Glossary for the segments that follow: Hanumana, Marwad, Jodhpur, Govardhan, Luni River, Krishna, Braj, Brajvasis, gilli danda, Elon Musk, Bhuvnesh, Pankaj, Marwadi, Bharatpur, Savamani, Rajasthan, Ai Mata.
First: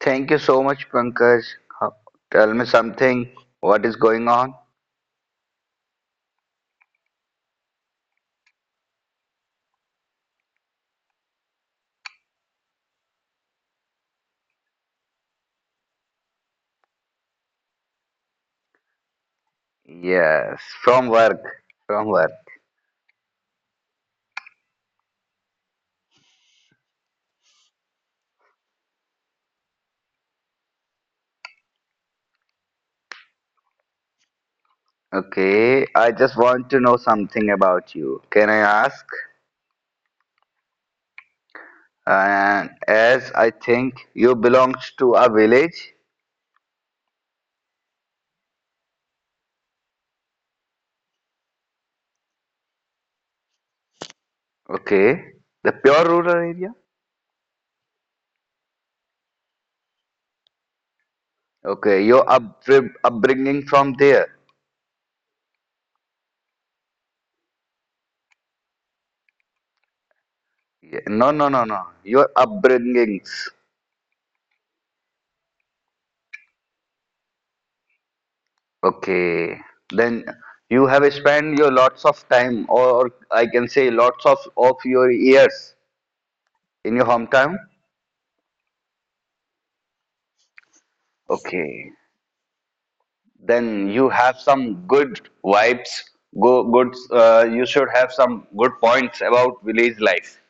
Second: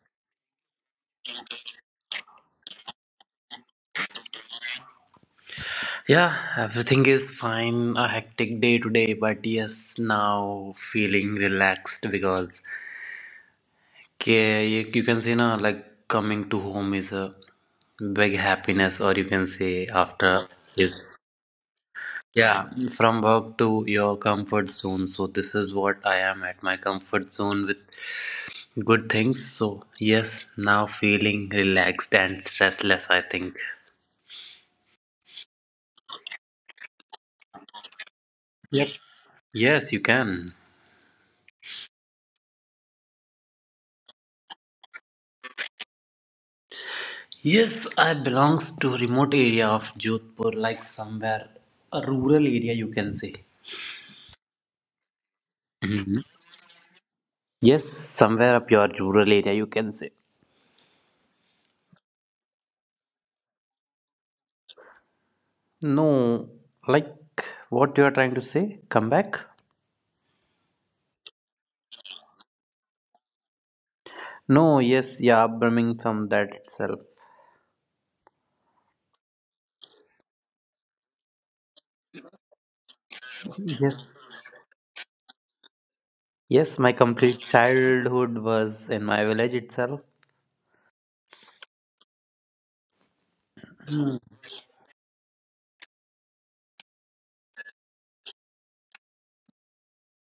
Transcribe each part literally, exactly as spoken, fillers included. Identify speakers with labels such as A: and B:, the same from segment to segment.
A: Thank you so much, Pankaj. Ho- Tell me something. What is going on?
B: Yeah, everything is fine. A hectic day today, but yes, now feeling relaxed because okay, you, you can say now like coming to home is a big happiness, or you can say
A: Yes,
B: after
A: from work.
B: is
A: From work.
B: yeah from work to your comfort zone. So this is what I am at my comfort zone with good things. So yes, now feeling relaxed and stressless. I think.
A: Okay, I just want to know something about you. Can I ask?
B: Yep. Yes, you can.
A: And as I think you belong to a village.
B: Yes, I belongs to remote area of Jodhpur, like somewhere a rural area you can say.
A: Okay, the pure rural
B: Mhm.
A: area.
B: Yes, somewhere up your rural area you can say.
A: Okay, your up upbringing from there.
B: No, like what you are trying to say? Come back?
A: Yeah, no, no, no, no. Your upbringings.
B: No, yes, yeah, Birmingham that itself.
A: Okay, then you have spent your lots of time, or I can say lots of
B: Yes.
A: of your years in your
B: Yes, my
A: hometown.
B: complete childhood was in my village itself.
A: Okay, then you have some good vibes. Go good. Uh, you should have some good points about village life.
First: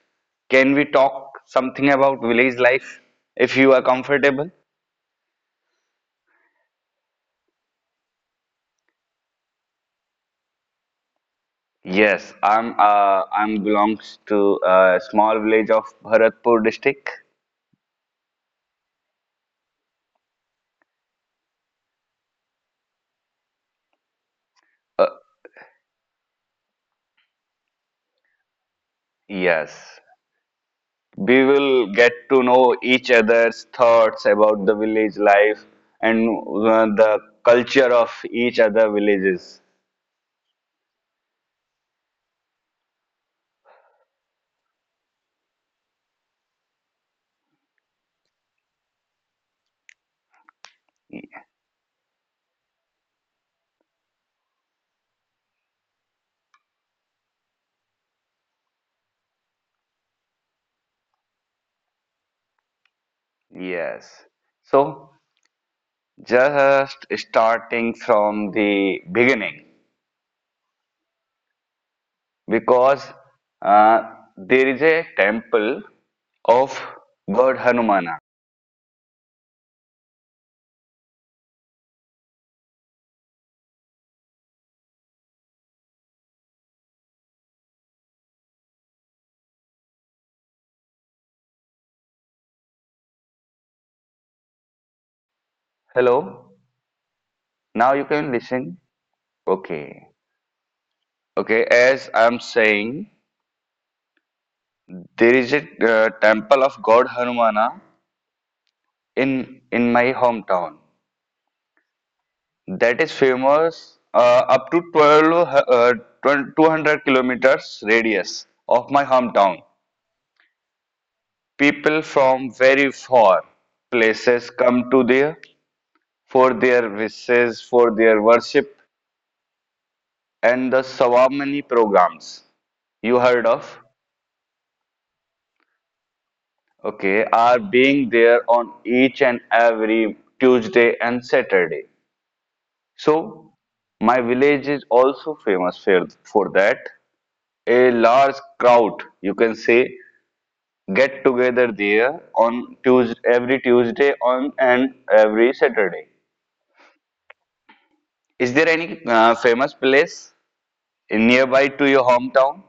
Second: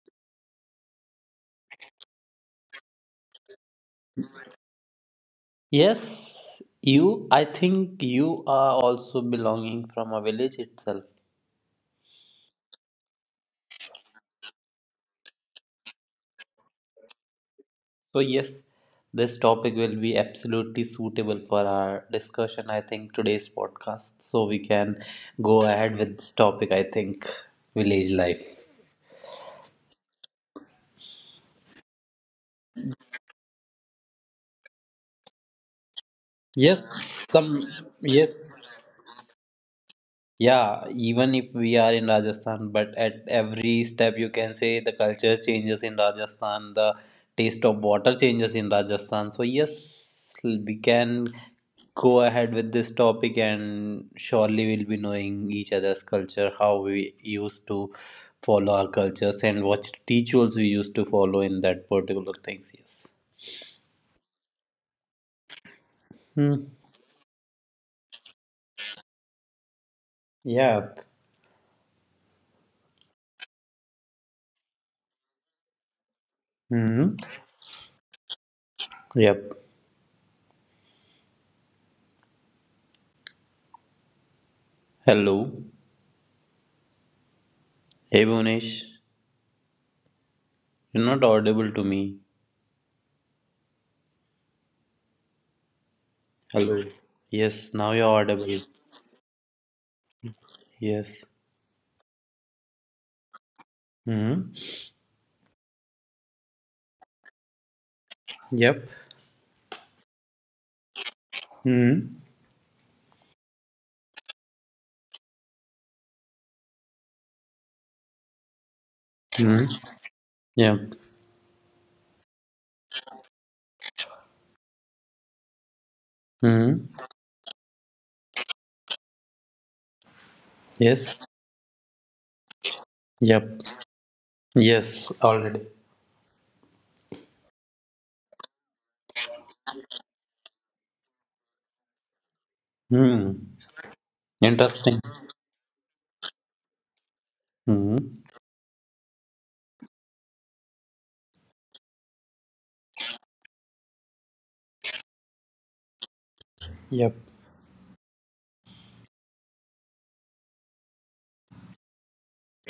A: Can we talk something about village life if you are comfortable?
B: Yes, you I think you are also belonging from a village itself.
A: Yes, I'm. Uh, I'm belongs to a small village of Bharatpur district.
B: So, yes, this topic will be absolutely suitable for our discussion, I think, today's podcast. So, we can
A: Uh,
B: go ahead with this topic, I think, village life.
A: yes. We will get to know each other's thoughts about the village life and uh, the
B: Yes, some,
A: culture of
B: yes,
A: each other villages.
B: yeah, even if we are in Rajasthan, but at every step you can say the culture changes in Rajasthan, the taste of water changes in Rajasthan. So yes, we can go ahead with this topic and surely we'll be knowing each other's culture, how we used to follow our cultures and what rituals we used to follow in that particular things. Yes.
A: Yes. So
B: Hmm.
A: just starting from the beginning
B: Yeah.
A: because uh, there is a temple of
B: Hmm.
A: God Hanumana.
B: Yep. Hello. Hey, Bhunesh. You're not audible to me.
A: Hello.
B: Hello. Yes, now
A: Now
B: you're
A: you can
B: audible.
A: listen. Okay.
B: Yes.
A: Okay, as I'm saying,
B: Mm-hmm.
A: there is a uh, temple of God Hanumana
B: Yep.
A: in in my hometown
B: Mm-hmm.
A: that is famous uh, up to twelve uh, twelve, two hundred kilometers radius of my hometown.
B: Mm-hmm. Yeah.
A: People from very far places come to there for their
B: Mm-hmm.
A: wishes for their worship, and the
B: Yes.
A: Savamani programs, you heard
B: Yep.
A: of,
B: Yes, already.
A: okay, are being there on each and every Tuesday and Saturday.
B: Mm.
A: So my village is
B: Interesting.
A: also famous for, for that. A
B: Mm-hmm.
A: large crowd, you can say, get together there on Tuesday, every Tuesday on and every Saturday.
B: Yep.
A: Is there any uh, famous place in nearby to your hometown?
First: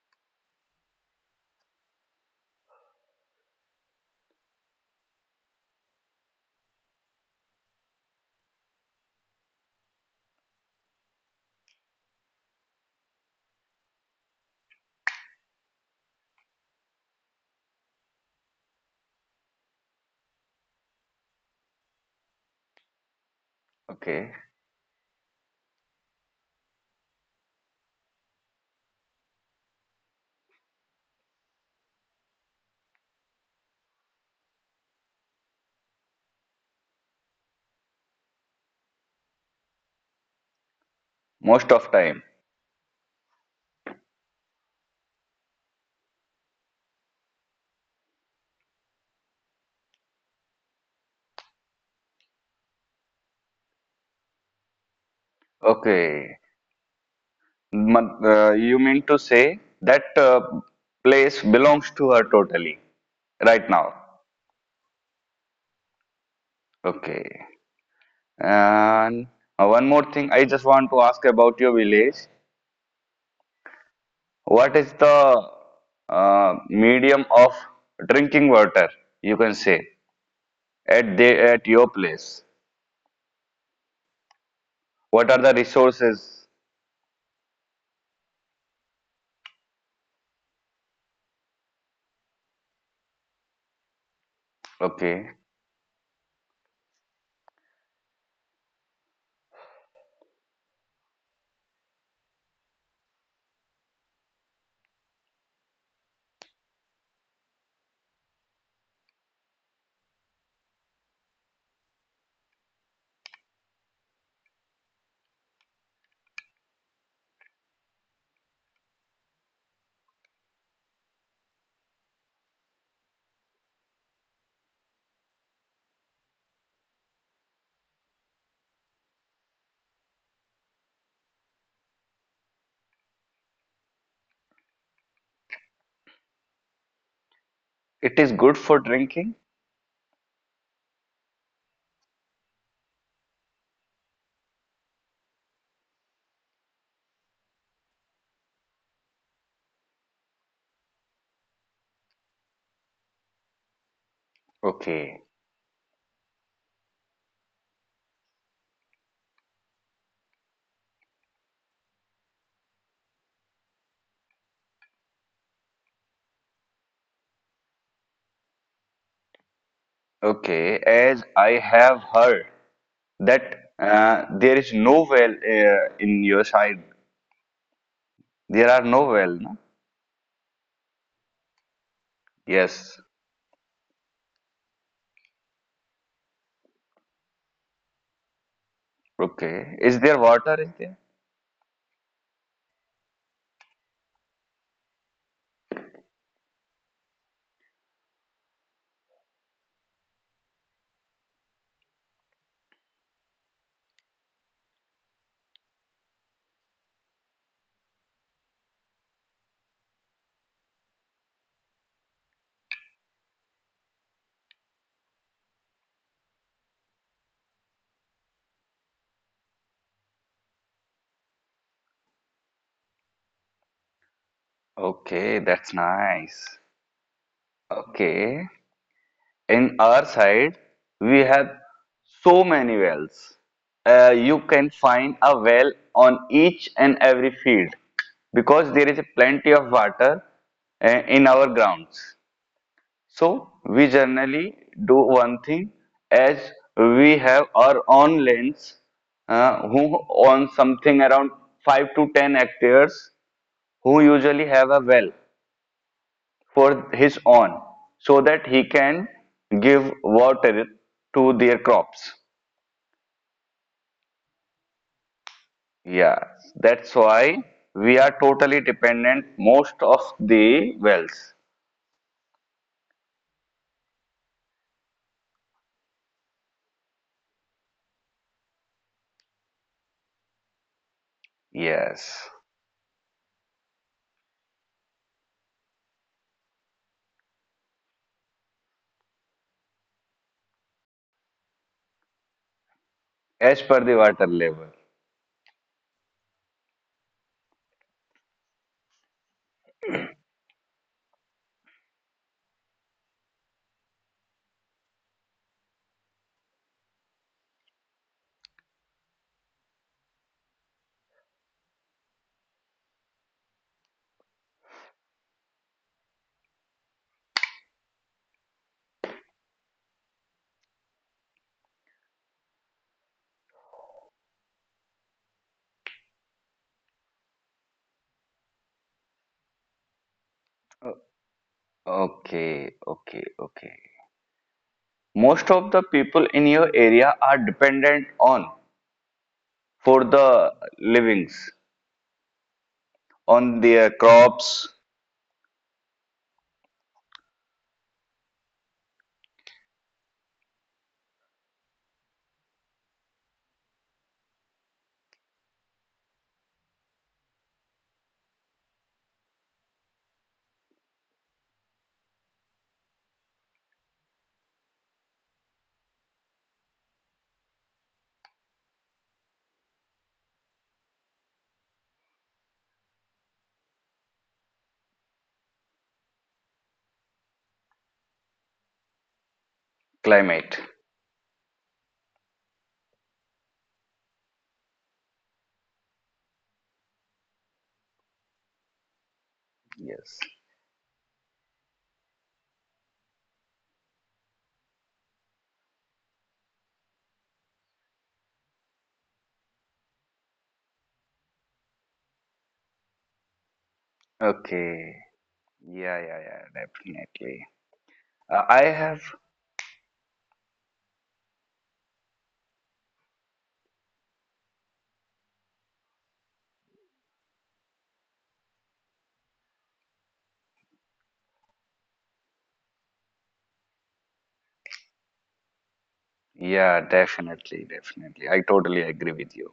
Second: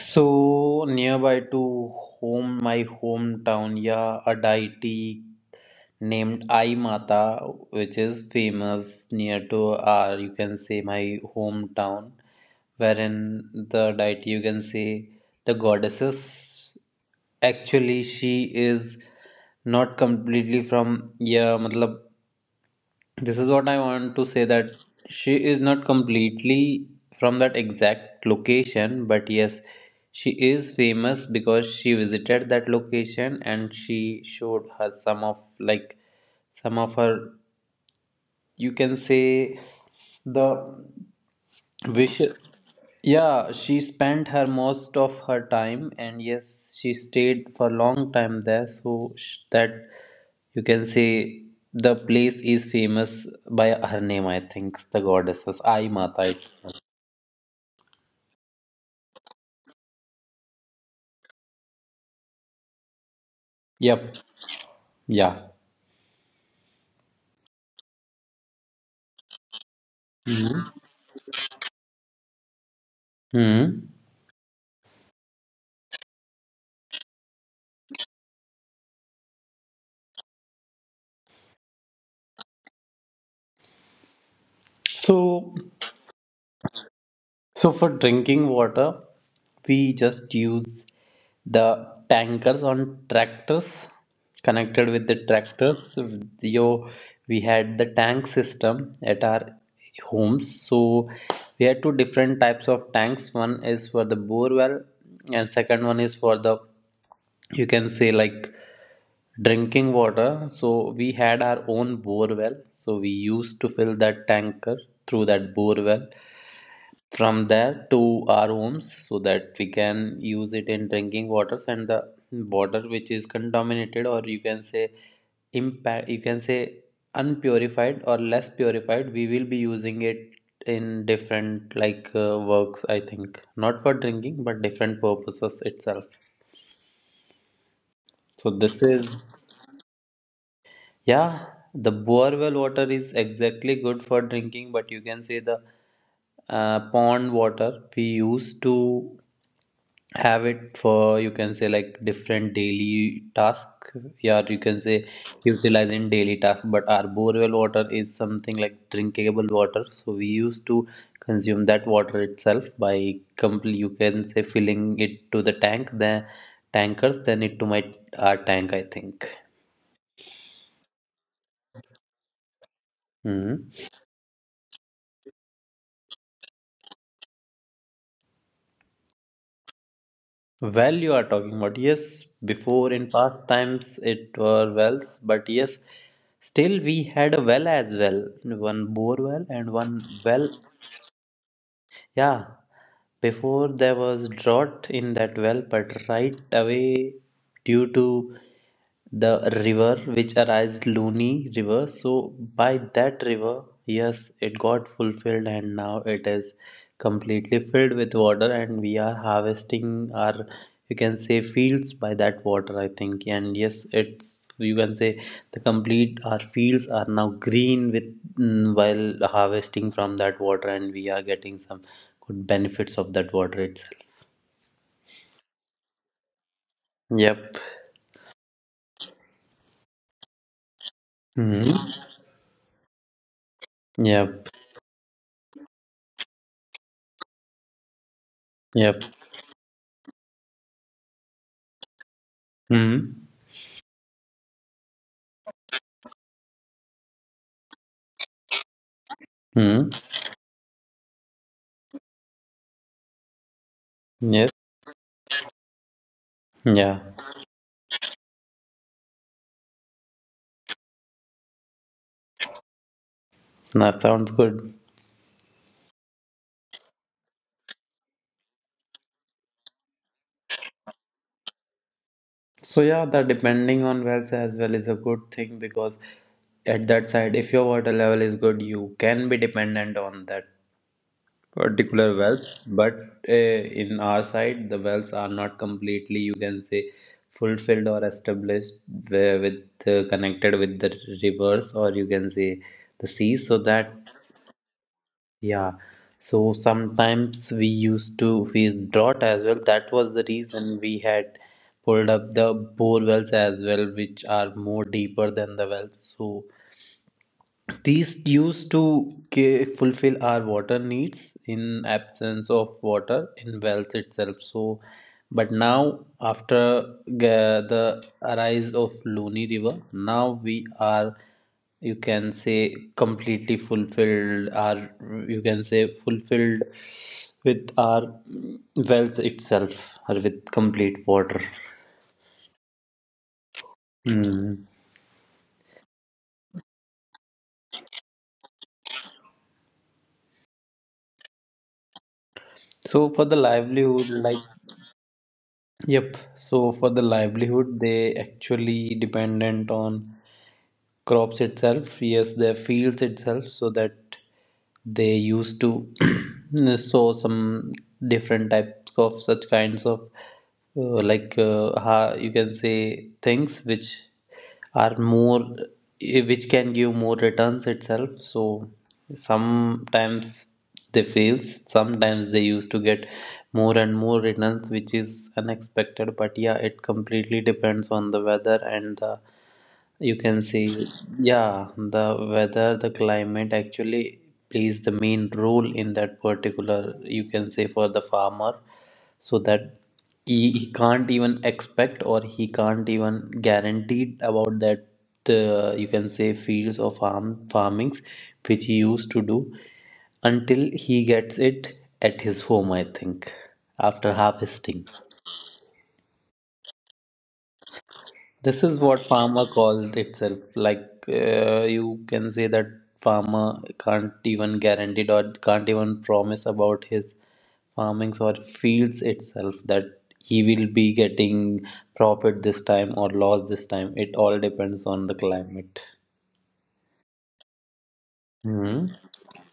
B: So nearby to home, my hometown, yeah, a deity named Ai Mata, which is famous near to our, you can say, my hometown, wherein the deity, you can say, the goddesses. Actually, she is not completely from yeah, मतलब this is what I want to
A: Okay,
B: say that she is not completely from that exact location, but yes, she is famous because she visited that location and she showed her some of like some of her you can say the
A: most of
B: wish
A: time.
B: yeah, she spent her most of her time, and yes, she stayed for a long time there. So sh- that you can say the place is famous by her name. I think the goddesses I
A: Okay,
B: Mata.
A: Ma- uh, you mean to say that uh, place belongs to her totally right now?
B: Yep. Yeah.
A: Okay. And uh, one more thing, I just
B: hmm
A: want to ask about your village.
B: Hmm.
A: What is the uh, medium of drinking water, you can say, at the, at your place? What are the
B: So
A: resources?
B: so for drinking water, we just use the tankers on tractors connected with the
A: Okay.
B: tractors. Yo, we had the tank system at our homes. So we had two different types of tanks. One is for the bore well, and second one is for the you can say like drinking water. So we had our own bore well. So we used to fill that tanker through that bore well from there to our homes so that we can use it in drinking waters and the water which is contaminated or you can say impact you can say unpurified or less purified we will be using it in different like uh, works, I think, not for drinking but different purposes itself
A: It is
B: so
A: good for
B: this is
A: drinking?
B: yeah the bore well water is exactly good for drinking but you can say the uh, pond water we use to have it for you can say like different daily task yeah you can say
A: Okay.
B: utilize in daily task but our borewell water is something like drinkable water so we used to consume that water itself by complete you can say filling it to the tank the tankers then it to my our tank I think.
A: Okay. As I have heard that
B: hmm
A: uh, there is no well uh, in your side. There are no well, no?
B: Well, you are talking about yes, before
A: Yes.
B: in past times it were wells, but yes, still we had a well as well, one bore well and
A: Okay. Is
B: one
A: there
B: well
A: water in there?
B: yeah, before there was drought in that well, but right away due to the river which arises Luni River. So by that river, yes, it got fulfilled and now it is completely filled with water and we are harvesting our you can say fields by that water I think and yes it's you can say the complete our fields are now green with mm, while harvesting from that water and we are getting some good benefits of that water itself.
A: Okay, that's nice.
B: Yep.
A: Okay. In our side we have
B: Mm-hmm.
A: so many wells, uh, you
B: Yep.
A: can find a well on each and every field because there is
B: Yep.
A: plenty of water uh, in our grounds,
B: Mm-hmm.
A: so we generally do one thing, as we have our own lands, uh, who
B: Mm-hmm.
A: own something around five to ten hectares, who
B: Yes.
A: usually have a well for
B: Yeah.
A: his own so that he can give water to their crops.
B: That sounds good.
A: Yeah, that's why we are totally dependent most of the wells.
B: So yeah, the depending on wells as well is a good thing because at that side, if your water level is good, you can be dependent on that particular
A: Yes,
B: wells. But uh, in our side, the wells are not completely, you can say, fulfilled or established where with uh, connected with the rivers or you can say the seas, so
A: as per
B: that
A: the water level.
B: yeah, so sometimes we used to face drought as well. That was the reason we had pulled up the bore wells as well, which are more deeper than the wells. So these used to ca- fulfill our water needs in absence of water in wells itself. So, but now after ga- the arise of Luni River, now we are you can say completely fulfilled our you can say fulfilled with our wells itself or with complete water.
A: Okay, okay, okay.
B: Hmm.
A: Most of the people in your area are dependent on for the livings,
B: So for the
A: on their
B: livelihood, like
A: crops,
B: yep. So for the livelihood, they actually dependent on crops itself yes their fields itself so that they used to sow some different types of such kinds of uh, like uh, ha- you can say things which are more eh, which can give more returns itself so sometimes they fails sometimes they used to get more and more returns which is unexpected but yeah it completely depends on the weather and the you can
A: climate.
B: see yeah the weather, the climate actually plays the main role in that particular you can say for the farmer so that
A: Yes.
B: he, he can't even expect or he can't even guaranteed about that uh, you can say fields of farm farmings which he used to do until he gets it at his home I think after harvesting.
A: Okay. Yeah, yeah, yeah, definitely. Uh, I
B: This is
A: have,
B: what farmer called itself. Like uh, you can say that farmer can't even guarantee or can't even promise about his farmings or fields itself that he will be getting profit this time or loss this time. It all depends on the climate.
A: yeah, definitely, definitely. I totally
B: hmm
A: agree with you.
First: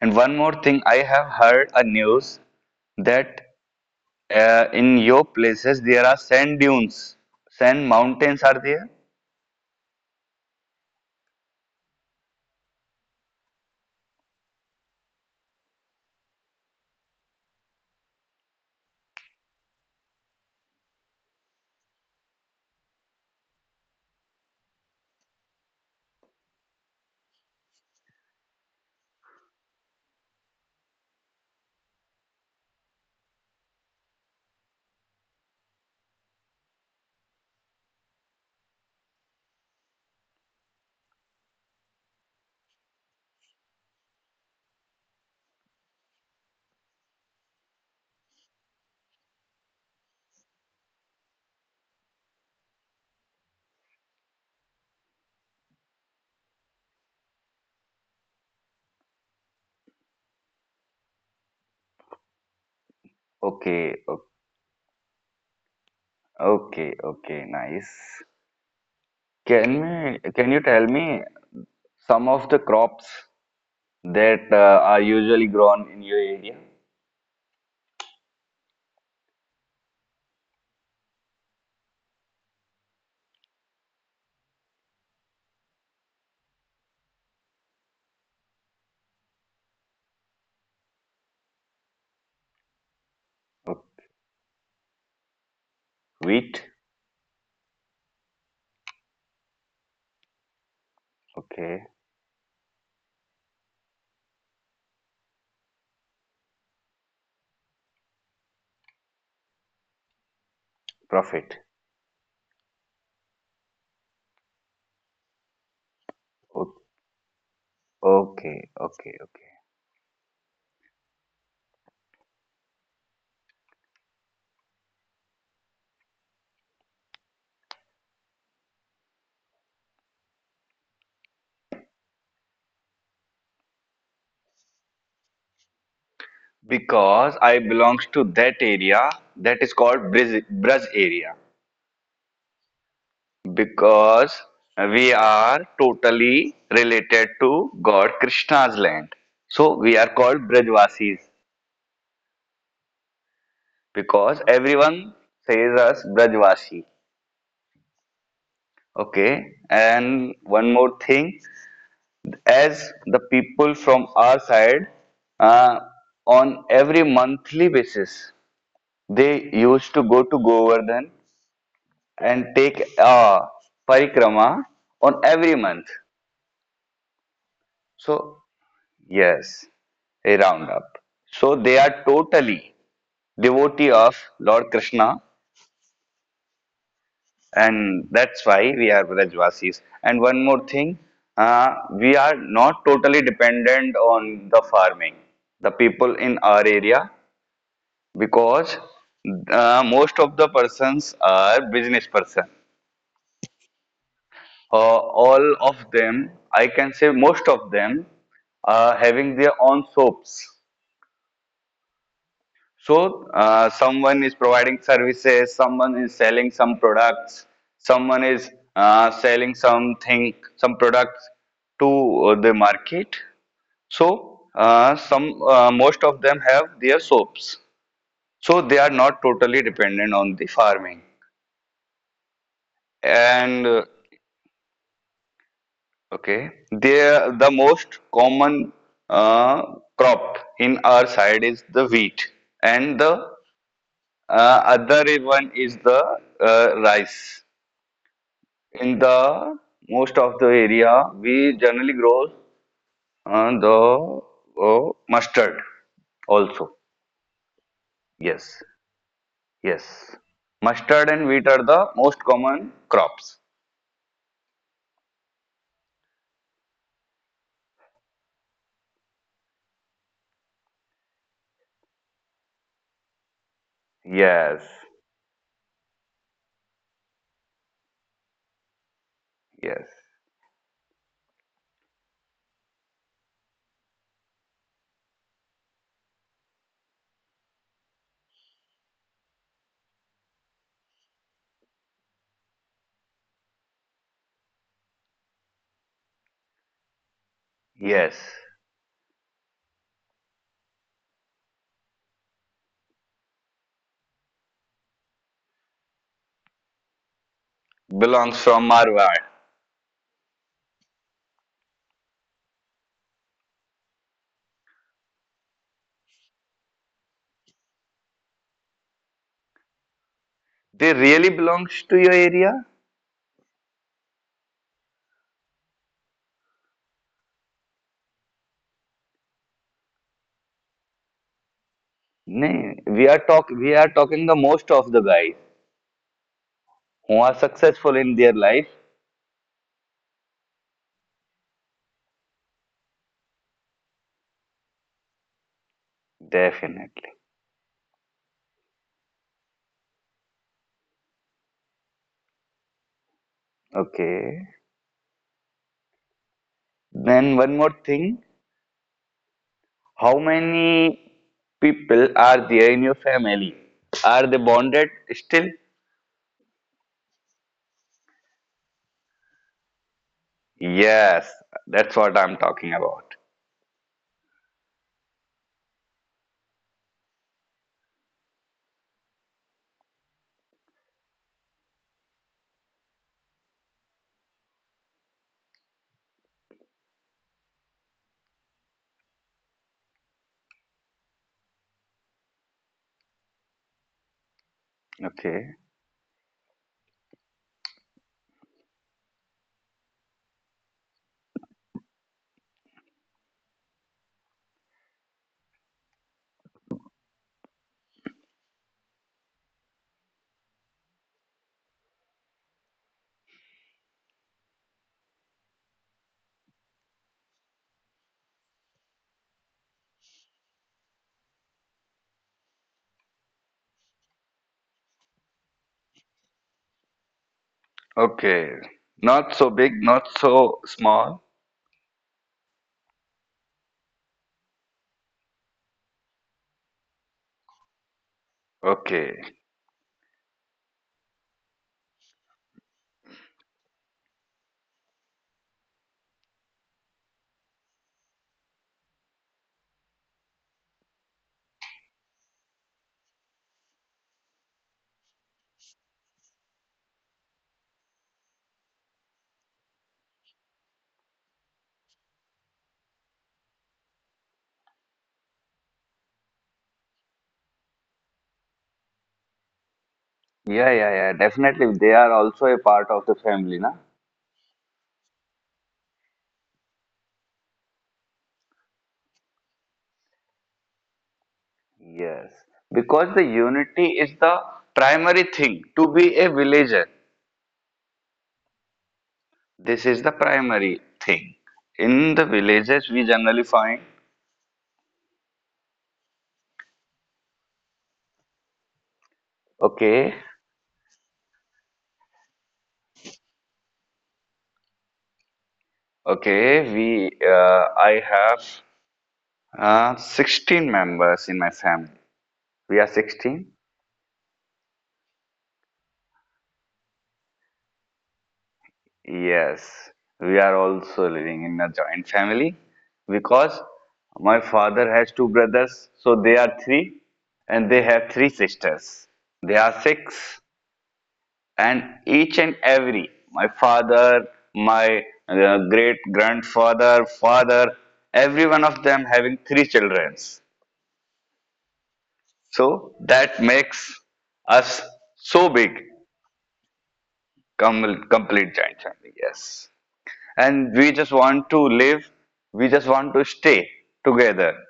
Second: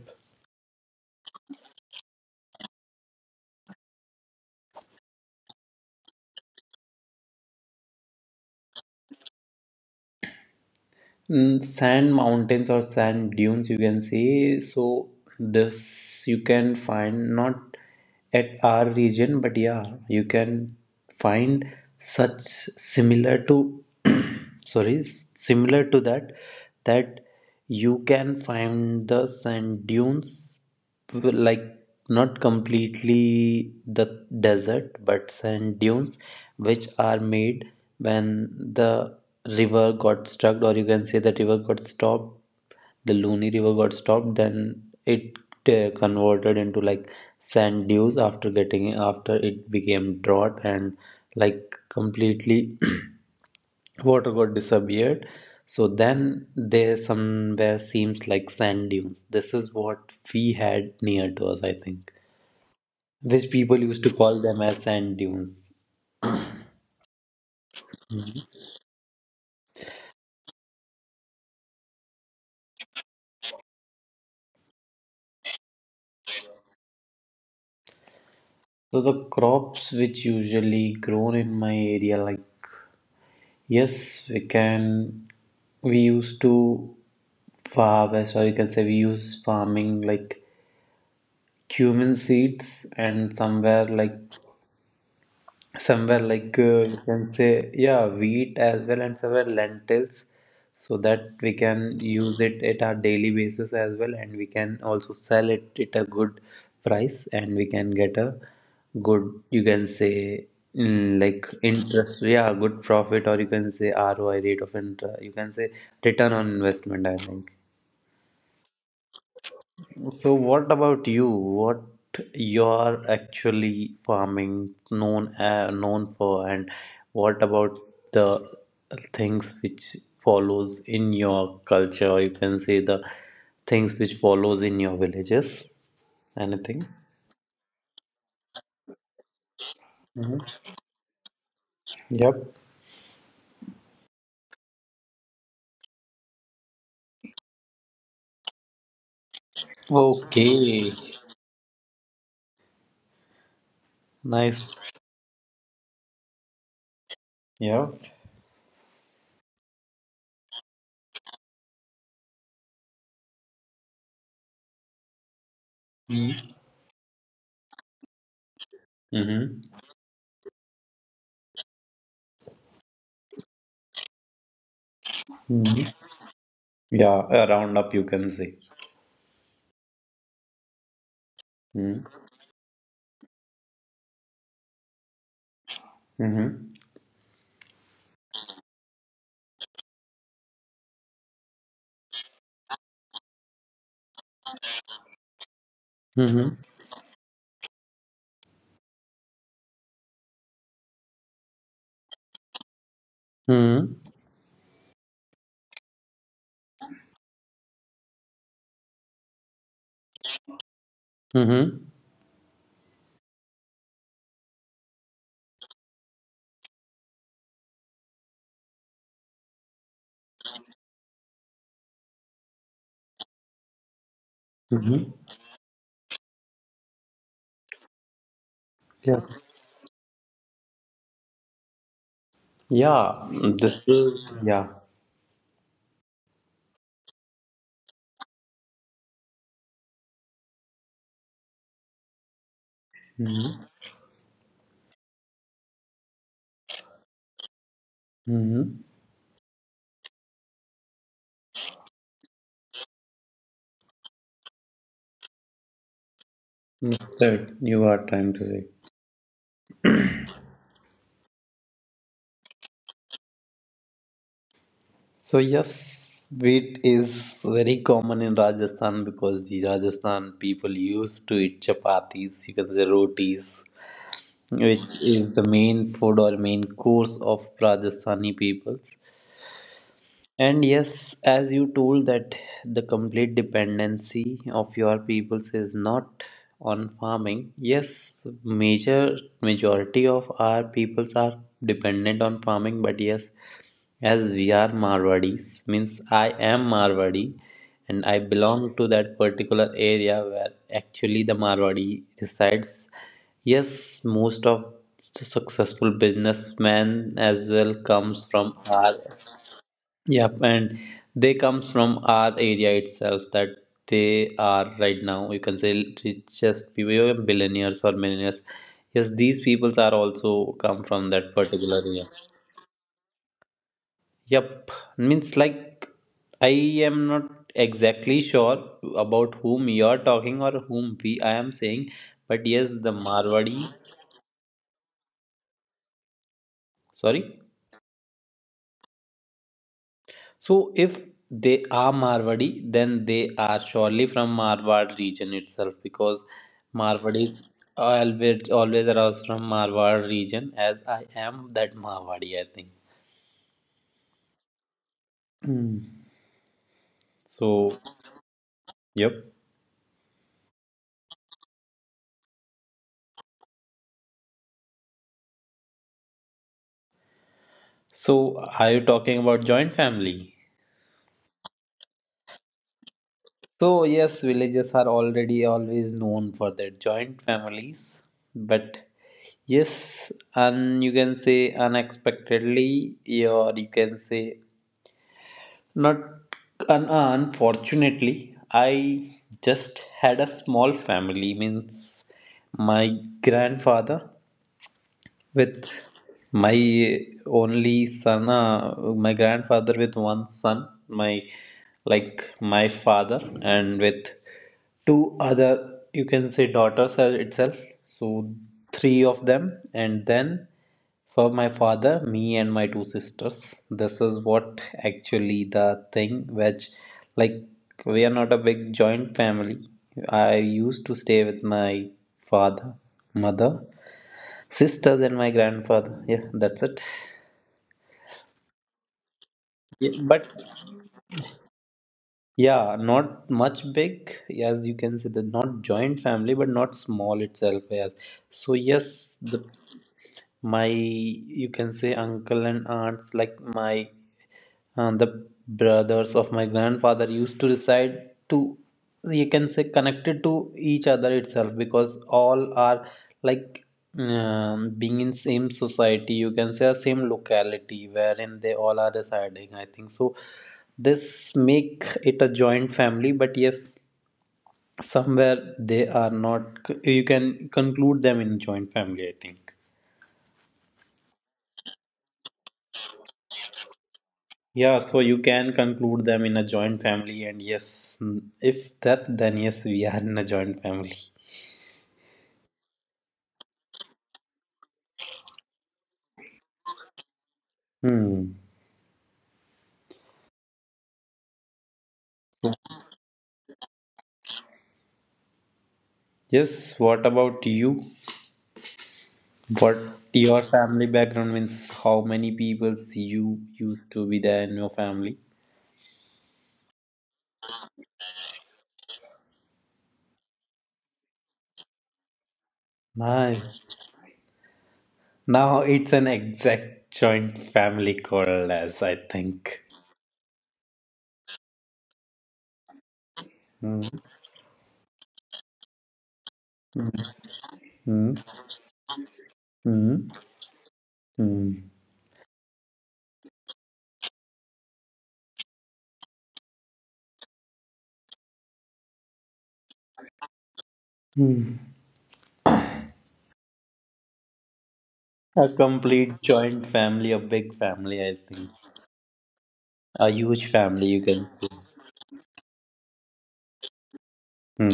A: And one more thing, I have heard a news that uh, in your places there are sand dunes, sand mountains are there?
B: Mm, sand mountains or sand dunes you can say so this you can find not at our region but yeah you can find such similar to sorry s- similar to that that you can find the sand dunes like not completely the desert but sand dunes which are made when the river got struck or you can say the river got stopped the Luni River got stopped, then it uh, converted into like sand dunes after getting after it became drought and like completely water got disappeared so then there somewhere seems like sand dunes this is what we had near to us I think which people
A: Okay,
B: used to
A: o-
B: call them as sand dunes.
A: okay, okay, nice. Can me, can you tell me some of the crops that uh, are usually grown in your area?
B: So the crops which usually grown in my area like yes we can we used to farm as or you can say we use farming like cumin seeds and
A: O-
B: somewhere like somewhere like
A: Wheat,
B: uh, we can say yeah wheat as well and somewhere lentils so that we can
A: okay,
B: use it at our daily basis as well and we can also sell it at a good price and we can get a good you can say mm, like
A: profit.
B: interest yeah good profit or you can say R O I rate of interest you can say return on
A: O-
B: investment I think.
A: Okay, okay, okay.
B: So what about you? What you are actually farming known uh, known for, and what about the things which follows in your culture? Or you can say the things which follows in your villages. Anything?
A: Because I belongs to that area that is called
B: Mhm.
A: Brij, Braj area.
B: Yep.
A: Because we are totally related to God Krishna's land. So we are called
B: Okay.
A: Brajvasis because
B: Nice.
A: everyone says us Brajvasi.
B: Yeah.
A: Okay. And one more thing, as the people from our side, uh,
B: Hmm.
A: on every monthly basis, they
B: Mm-hmm.
A: used to go to Govardhan and take a parikrama on every month.
B: Mm-hmm. Yeah. A roundup, you can
A: So,
B: say.
A: yes, a roundup. So, they are
B: Mm-hmm.
A: totally devotee of Lord Krishna,
B: Mm-hmm.
A: and that's why we are Brajvasis. And one more thing, uh, we are not totally dependent on the farming, the people in our area, because uh, most of the persons are business person,
B: Mm-hmm.
A: uh, all of them, I can say most of them, are having their own soaps.
B: Mm-hmm.
A: So uh, someone is providing services, someone is selling some products, someone is uh, selling something, some products to uh, the market. So uh,
B: Mm-hmm.
A: some uh, most of them have their soaps. So they are
B: Yeah.
A: not totally dependent on the farming.
B: Yeah,
A: And
B: this
A: uh,
B: is, yeah.
A: okay, there the most common uh, crop in our side is the wheat, and the
B: Mm-hmm.
A: uh, other one is the uh, rice.
B: Mm-hmm.
A: In the most of the area, we generally grow uh, the uh, mustard also.
B: That you are trying to say.
A: Yes, yes, mustard and wheat are the most common crops.
B: So yes, wheat is very common in Rajasthan because the Rajasthan people used to eat chapatis, you can say rotis,
A: Yes,
B: which is the main food or main course of Rajasthani peoples.
A: yes,
B: And yes, as you told that the complete dependency of your peoples is not on farming. Yes, major majority of our peoples are dependent on farming, but yes, as we are Marwadis, means I am Marwadi and I
A: yes.
B: belong to that particular area where actually the Marwadi resides. Yes, most of the successful businessmen as well comes
A: Belongs
B: from
A: from
B: our
A: Marwar.
B: yep, and they comes from our area itself that they are right now. You can say richest people, billionaires or millionaires. Yes, these peoples are also come
A: They
B: from that
A: really
B: particular
A: belongs
B: area.
A: to your area?
B: Yep, means like I am not exactly sure about whom you are talking or whom we I am saying, but
A: No,
B: yes, the
A: we are talk
B: Marwadi.
A: we are talking the most of the guys who
B: Sorry.
A: are successful in their life.
B: So if they are Marwadi, then they are surely from Marwad region itself because
A: Definitely.
B: Marwadis always always arouse from Marwad region as I am that Marwadi, I think.
A: Okay.
B: Hmm.
A: Then one more
B: So
A: thing.
B: yep.
A: How many people are there in your family? Are they bonded still?
B: So are you talking about joint family?
A: Yes, that's what I'm talking about.
B: So yes, villages are already always known for their joint families, but yes, and you can say unexpectedly, or you can say not an unfortunately, I just had a small family means my grandfather with
A: Okay.
B: my only son, uh, my grandfather with one son, my like my father, and with two other you can say daughters, uh, itself. So three of them, and then for my father, me and my two sisters. This is what actually the thing which like we are not a big joint family. I used to stay with my father, mother, sisters and my grandfather, yeah, that's it.
A: Okay. Not so big,
B: Yeah,
A: not
B: but
A: so small.
B: yeah, not much big, as you can see the not joint family but not small itself, yeah. So yes, the
A: Okay.
B: my you can say uncle and aunts, like my uh, the brothers of my grandfather used to reside to you can say connected to each other itself, because all are like um, being in same society, you can say a same locality wherein they all are residing, I think. So this make it a joint family, but yes, somewhere they are not, you can conclude them in joint family, I think.
A: Yeah, yeah, yeah. Definitely, they are also a part of the family, na?
B: Yeah, so you can conclude them in a joint family, and yes, mm, if that, then yes, we are in a joint family.
A: Yes, because the unity is the primary thing to be a villager.
B: Hmm.
A: This is the primary thing. In the villages, we generally find,
B: Yes, what about you? What
A: okay,
B: your family background means? How many people you used to be there in your family?
A: okay, we, uh, I have uh, sixteen members in my family. We are sixteen?
B: Nice. Now it's an exact joint family call, as I think.
A: Yes, we are also living in a joint family because
B: Hmm.
A: my father has two brothers, so they are three, and they
B: Hmm.
A: have three sisters. They are
B: Hmm.
A: six.
B: Hmm.
A: And each and every my father, my uh, great grandfather father, every one of them having three children,
B: Hmm.
A: so that makes us
B: A
A: so big,
B: complete joint family, a big
A: com-
B: family, I think.
A: complete giant family, yes.
B: A huge
A: And
B: family,
A: we
B: you
A: just
B: can say.
A: want to live we just want to stay together
B: Hmm.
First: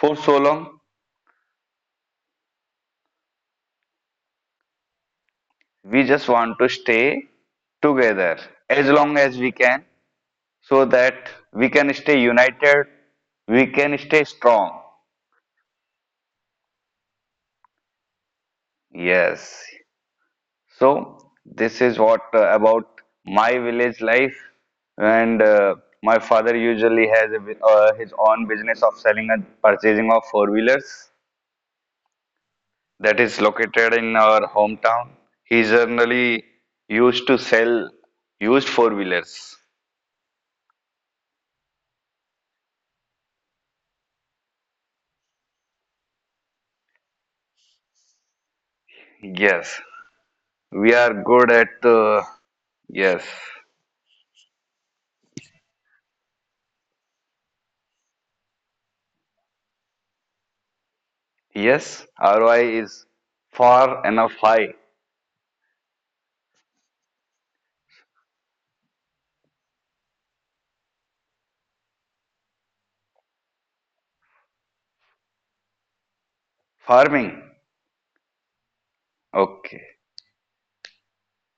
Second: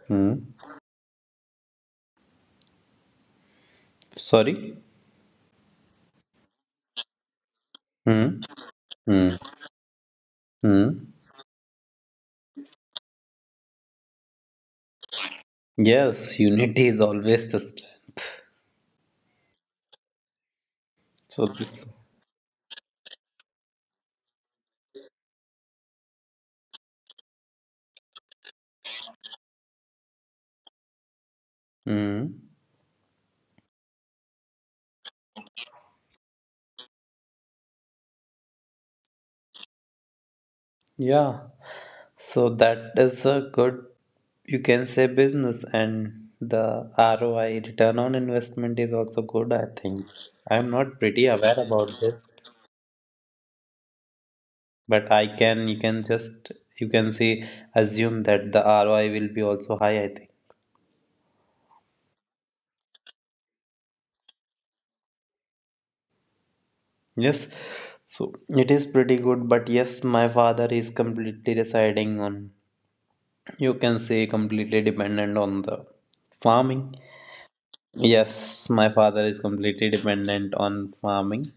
A: for
B: Hmm.
A: so long.
B: Sorry?
A: We just want to stay together
B: Hmm.
A: as long
B: Hmm.
A: as we can, so
B: Hmm.
A: that we can stay united, we can stay strong.
B: Yes, unity is always the strength.
A: Yes. So
B: So
A: this
B: this.
A: is what uh, about my village life, and uh, my father usually has a, bu- uh, his own business of selling and purchasing of four wheelers
B: Hmm.
A: that is located in our hometown. He generally used to sell used four wheelers.
B: Yeah. So that is a good, you can say, business, and the R O I, return on investment, is also good. I
A: Yes,
B: think I'm
A: we
B: not
A: are
B: pretty
A: good
B: aware
A: at
B: about this,
A: uh, yes,
B: but I can, you can just, you can say, assume that the R O I will be also high. I think.
A: yes. R O I is far enough high.
B: Yes. So it is pretty good, but yes, my father is completely residing on, you can say completely dependent on the farming.
A: Farming.
B: Yes, my father is
A: Okay.
B: completely dependent on farming.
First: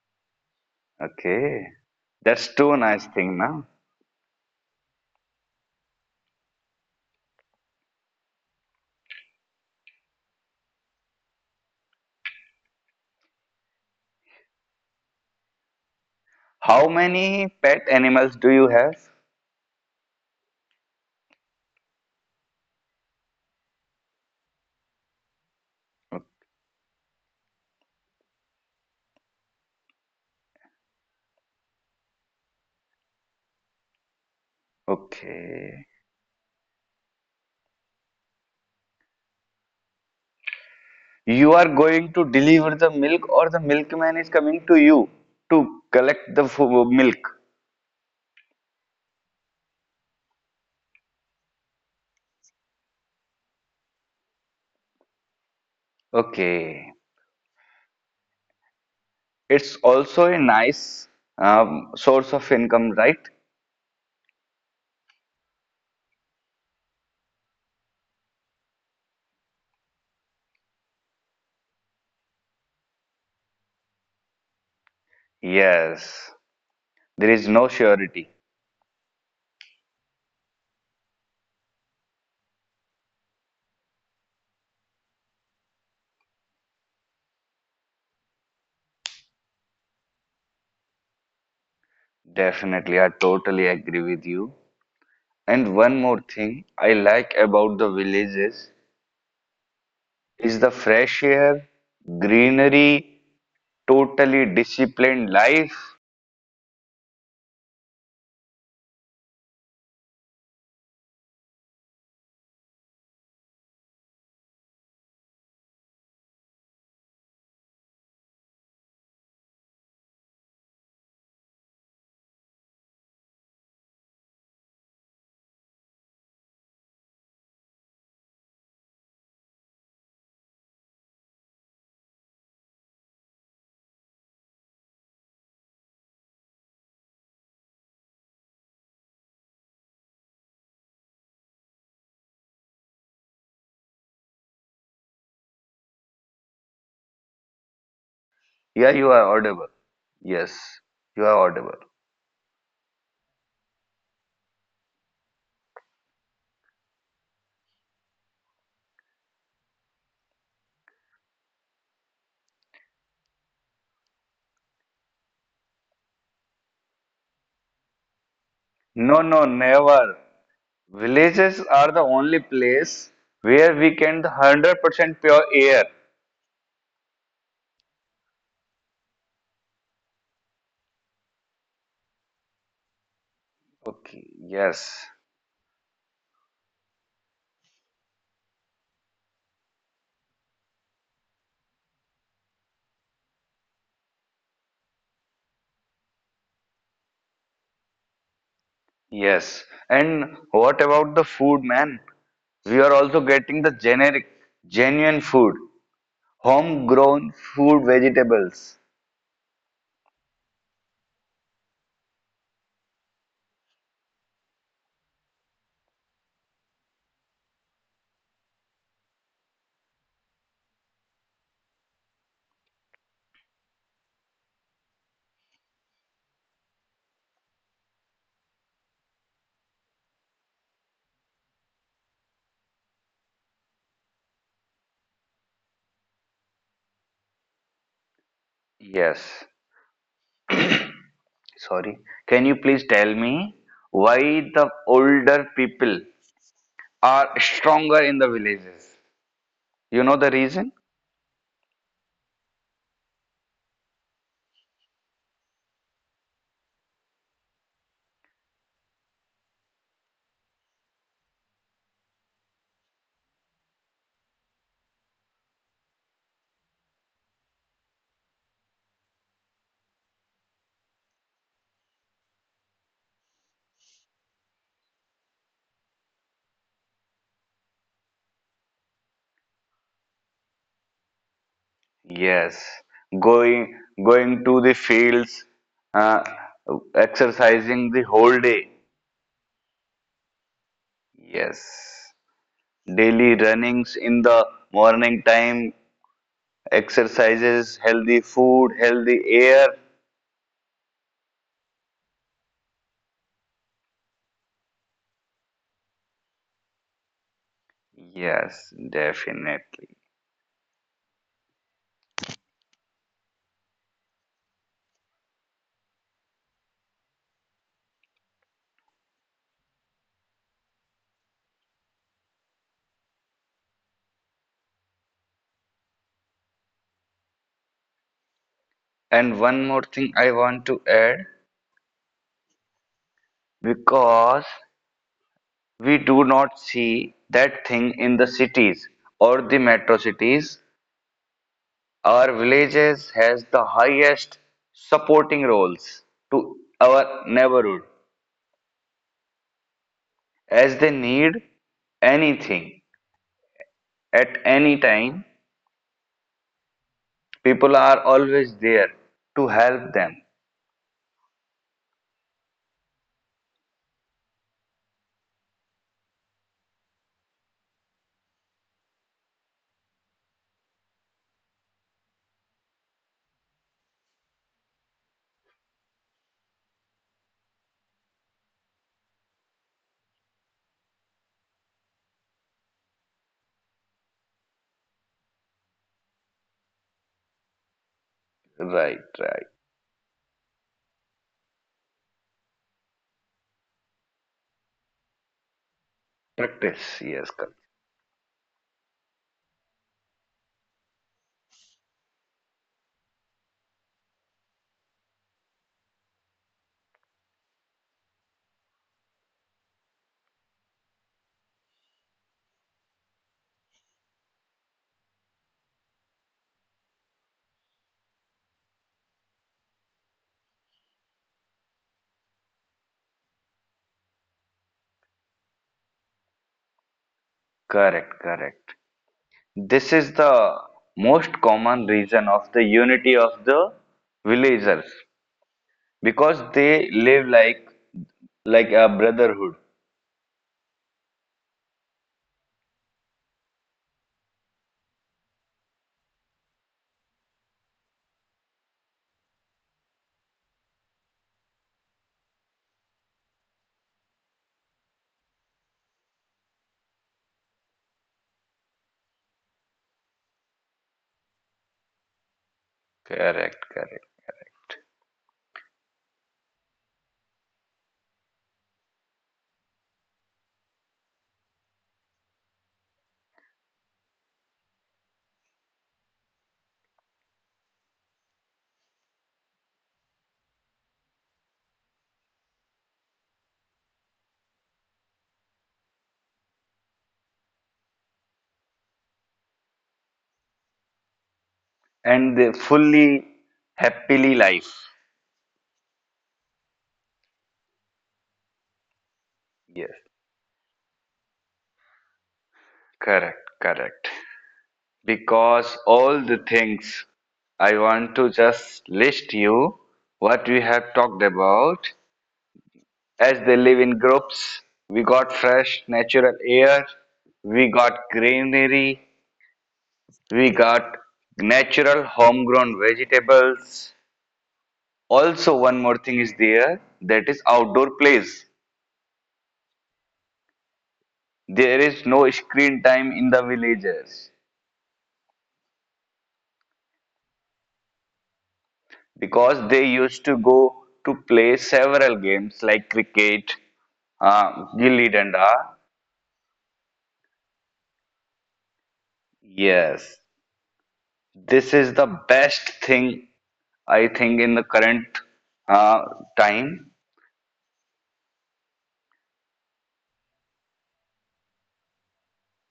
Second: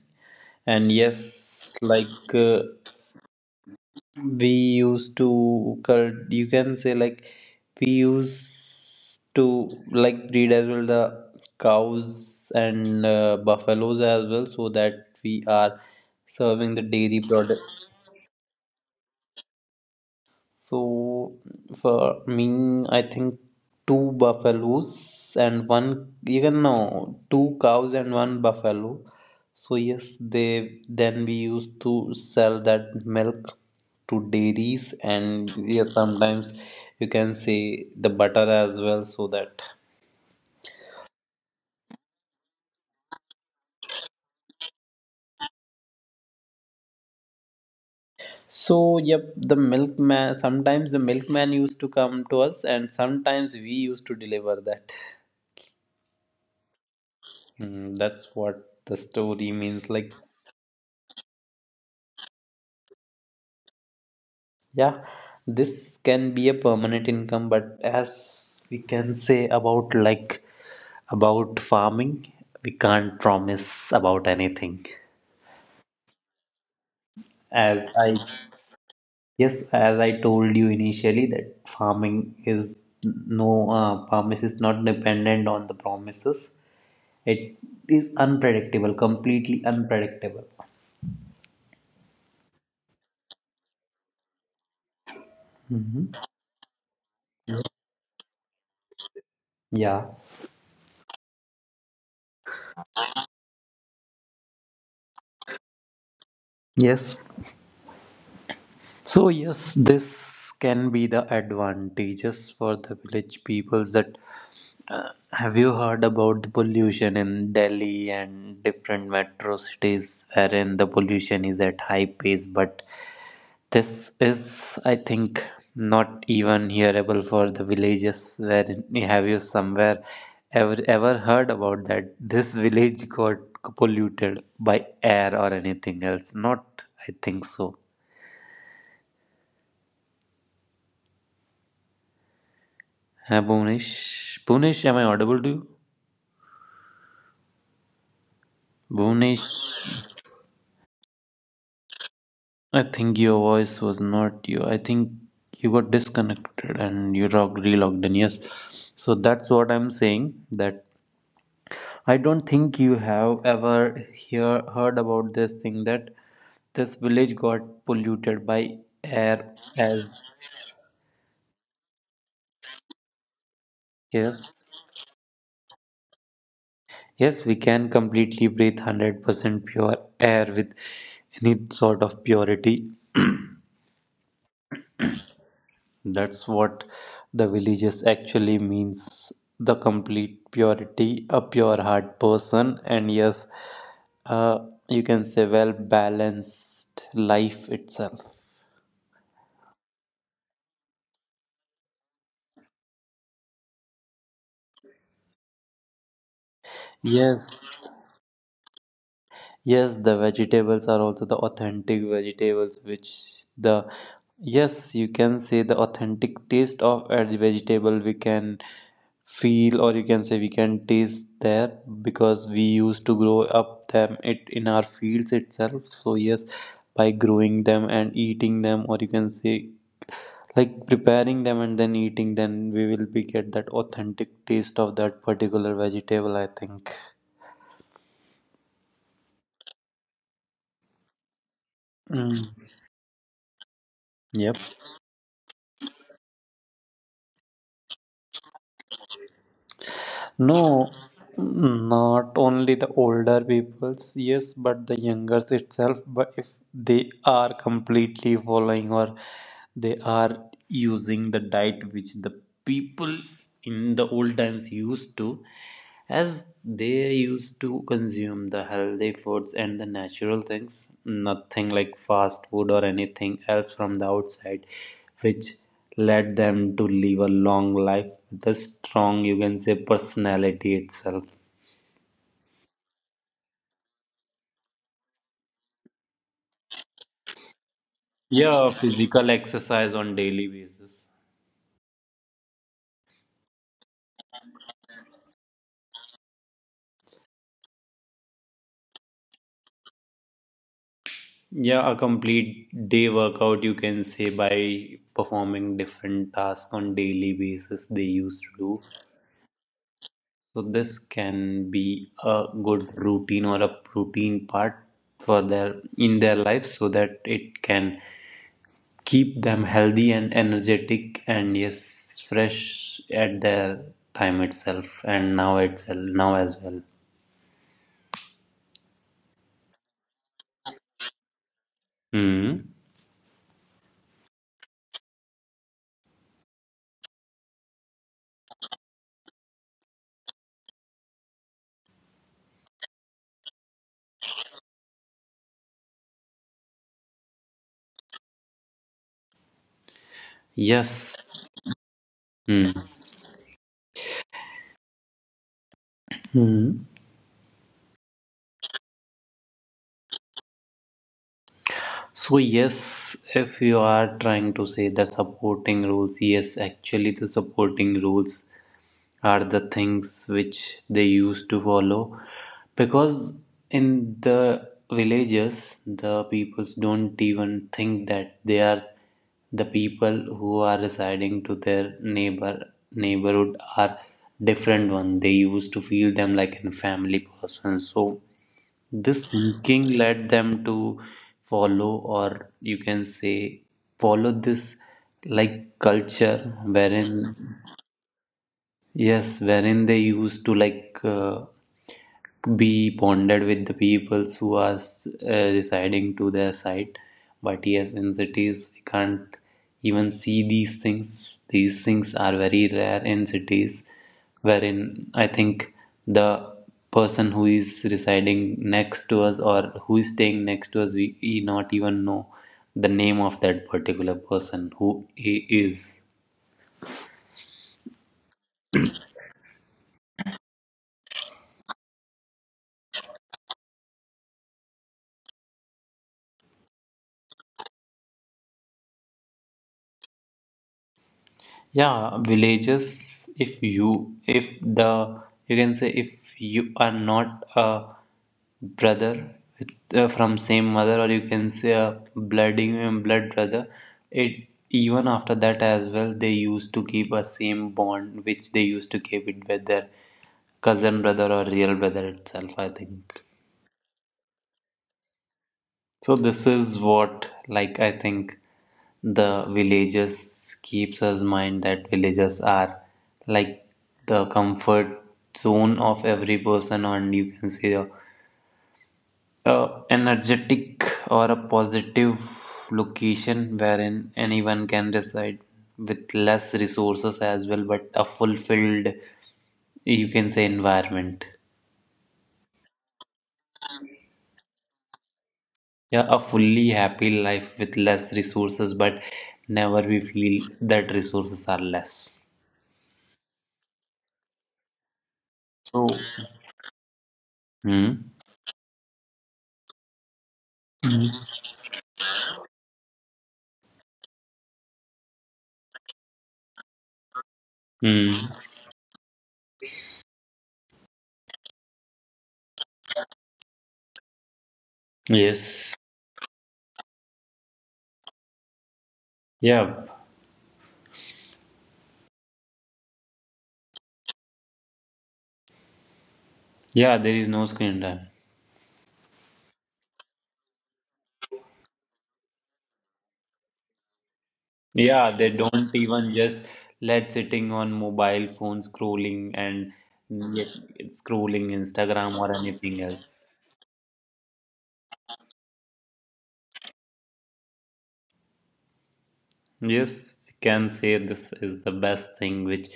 B: And
A: Okay,
B: yes, like
A: that's
B: uh,
A: too nice thing now.
B: we used to cult- you can say like we used to like breed as well the cows and, uh, buffaloes as well, so that we are serving the
A: How
B: dairy
A: many
B: product.
A: pet animals do you have?
B: So for me, I think two buffaloes and one,
A: O-
B: even no, two cows and one buffalo. So yes, they then we used to sell that milk to dairies, and
A: Okay,
B: yes, sometimes you can say the butter as well, so that.
A: you are going to deliver the milk, or the milkman is coming to you to collect the fo- milk.
B: So yep, the milkman, sometimes the milkman used to come to us and sometimes we used to deliver that.
A: Okay,
B: Hmm, that's what the story
A: it's
B: means. Like
A: also a nice um, source of income, right?
B: yeah, this can be a permanent income, but as we can say about like about farming, we can't promise about anything.
A: Yes, there is no
B: As I
A: surety.
B: Yes, as I told you initially that farming is no uh, promise is not dependent on the promises. It is unpredictable, completely unpredictable.
A: Definitely, I totally agree with you. And one more
B: Hmm.
A: thing I like about the villages
B: Yeah.
A: is the fresh air, greenery, totally disciplined life?
B: Yes. So yes, this can be the advantages for the village people that, uh, have you heard about the pollution in Delhi and different metro cities wherein the pollution is at high pace? But this is, I think, not even hearable for the villages, wherein have you somewhere ever ever heard about that this village got polluted by air or anything else? Not, I think so. Hi, Bhuvnesh. Bhuvnesh, am I audible to you?
A: Yeah, you are
B: Bhuvnesh,
A: audible. Yes, you are audible.
B: I think your voice was not you. I think you got disconnected and you log- relogged in. Yes. So that's what I'm saying, that I don't think you have ever hear, heard about this thing that this village got polluted by
A: No, no,
B: air as
A: never. Villages are the only place where we can the
B: yes.
A: one hundred percent pure air.
B: Yes, we can completely breathe one hundred percent pure air with any sort of purity.
A: Okay, yes,
B: That's what the villages actually means, the complete purity, a pure heart person, and yes, uh, you can say well balanced life itself.
A: yes. And what about the food, man? We are also getting the generic, genuine food, homegrown
B: Yes,
A: food, vegetables.
B: yes, the vegetables are also the authentic vegetables, which the yes, you can say the authentic taste of a vegetable we can feel, or you can say we can taste there, because we used to grow up them it in our fields itself. So yes, by growing them and eating them, or you can say like preparing them and then eating, then we will be get that authentic taste of that particular vegetable, I think.
A: Yes. Sorry.
B: Mm.
A: Can you please tell me why
B: Yep.
A: the older people are stronger in the villages? You know the reason?
B: No, not only the older peoples, yes, but the youngers itself. But if they are completely following, or they are using the diet which the people in the old times used to, as they used to consume the healthy foods and the natural things, nothing like fast food or anything else from the outside, which led them to live a long life with a strong you can say personality itself.
A: Yes. Going Going to the fields, uh, exercising the whole
B: Yeah,
A: day.
B: physical exercise on daily basis.
A: Yes. Daily runnings in the morning time, exercises, healthy food, healthy air.
B: Yeah, a complete day workout, you can say, by performing different tasks on daily basis they used to do.
A: Yes, definitely.
B: So this can be a good routine, or a routine part for their in their life, so that it can keep them healthy and energetic and yes fresh at their time itself and now itself now as well.
A: And one more thing I want to add
B: Hmm.
A: because we do not see that thing in the cities or the metro cities. Our villages has the highest supporting roles to our neighborhood as they
B: Yes.
A: need
B: Hmm.
A: anything at any time.
B: Hmm.
A: People are always there to help them.
B: So yes, if you are trying to say the supporting roles, yes, actually the supporting roles are the things which they used to follow, because in the villages the peoples don't even think that they are the people who are residing to their neighbor neighborhood are different one. They used to feel them like a family person, so
A: Right,
B: this
A: right.
B: thinking led them to follow, or you can say follow this like culture
A: Practice,
B: wherein
A: yes, cor-
B: yes, wherein they used to like, uh, be bonded with the peoples who are, uh, residing to their site. But yes, in cities we can't even see these things. These things are very rare in cities, wherein I think the person who is residing next to us, or who is staying next to us, we, we not even know the name of that particular person, who he is.
A: correct, correct. This is the most common reason of the unity of the villagers. Because they live like like a brotherhood.
B: Yeah, villages, if you if the you can say if you are not a brother with, uh, from same mother, or you can say a blooding and blood brother, it even after that as well they used to keep a same bond which they used to keep it with their cousin brother or real brother itself, I think.
A: Correct, correct,
B: So this is what, like I think the villages keeps us mind that villages are like the comfort zone of every person, and you can say a, a energetic or a positive location wherein anyone can reside with less resources as well, but a fulfilled you can say environment.
A: and they fully happily life.
B: Yeah, a fully happy life with less resources, but never
A: Yes,
B: we feel that resources are less.
A: correct, correct. Because
B: So,
A: all the things I
B: hmm.
A: want to just list you what we have talked about, as they live in groups. We got fresh natural air, we got
B: Hmm.
A: greenery, we got natural homegrown vegetables. Also,
B: Yes.
A: one more thing is there, that is outdoor plays.
B: Yeah.
A: There is no screen time in the villages
B: Yeah, there is no screen time.
A: because they used to go to play several games like cricket, uh, gilli
B: Yeah, they
A: danda.
B: don't even just let sitting on mobile phone scrolling and
A: Yes,
B: yet it's scrolling
A: this is the
B: Instagram or
A: best
B: anything else.
A: thing I think in the current uh, time.
B: Yes, we can say this is the best thing which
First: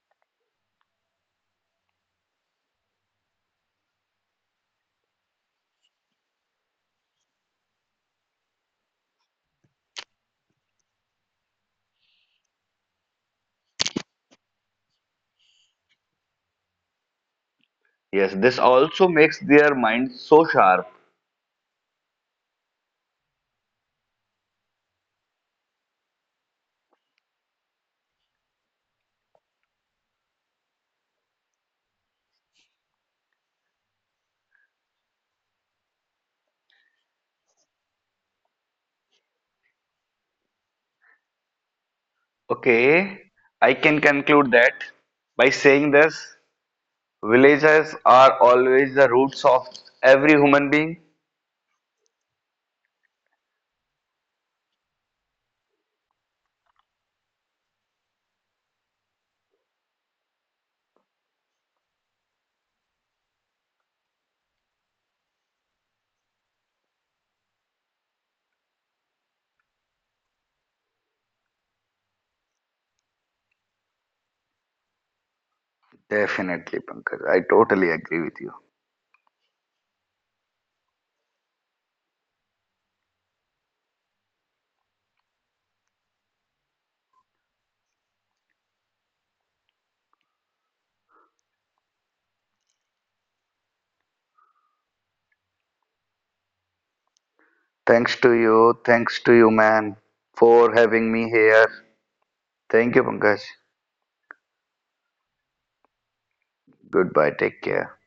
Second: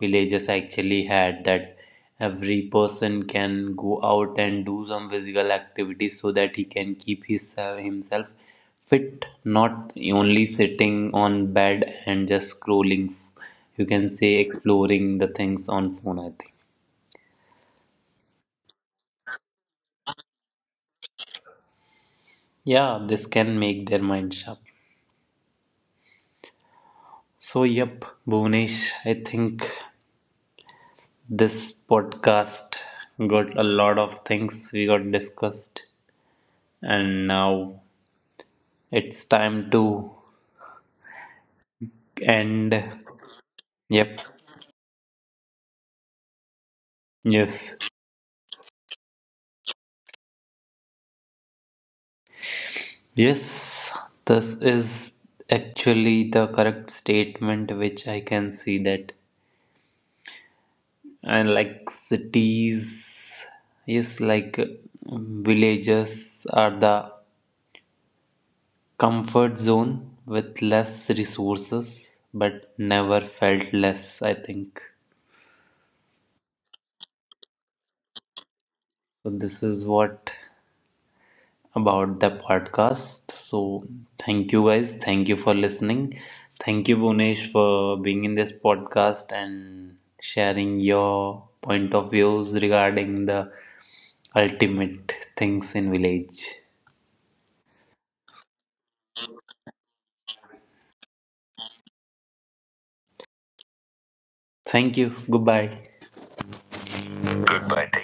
B: villages actually had, that every person can go out and do some physical activity so that he can keep his, uh, himself fit, not only sitting on bed and just scrolling. You can say exploring the things on phone, I think.
A: Yes, this also makes their mind so sharp.
B: Yeah, this can make their mind sharp. So, yep, Bhuvnesh, I think this podcast got a lot of things we got discussed, and now it's time to end.
A: Okay, I can
B: Yep.
A: conclude that by saying this.
B: Yes.
A: Villages are always the roots of every human being.
B: Yes. This is actually the correct statement which I can see that. And like cities, yes, like um, villages are the comfort zone with less resources, but never felt less, I think.
A: Definitely, Pankaj. I totally agree with you.
B: So this is what about the podcast. So thank you guys. Thank you for listening. Thank you Bunesh for being in this podcast and sharing your point of views regarding the ultimate things in village.
A: Thanks to you. Thanks to you, man, for having me here. Thank you, Pankaj.
B: Thank you. Goodbye.
A: Goodbye. Take care.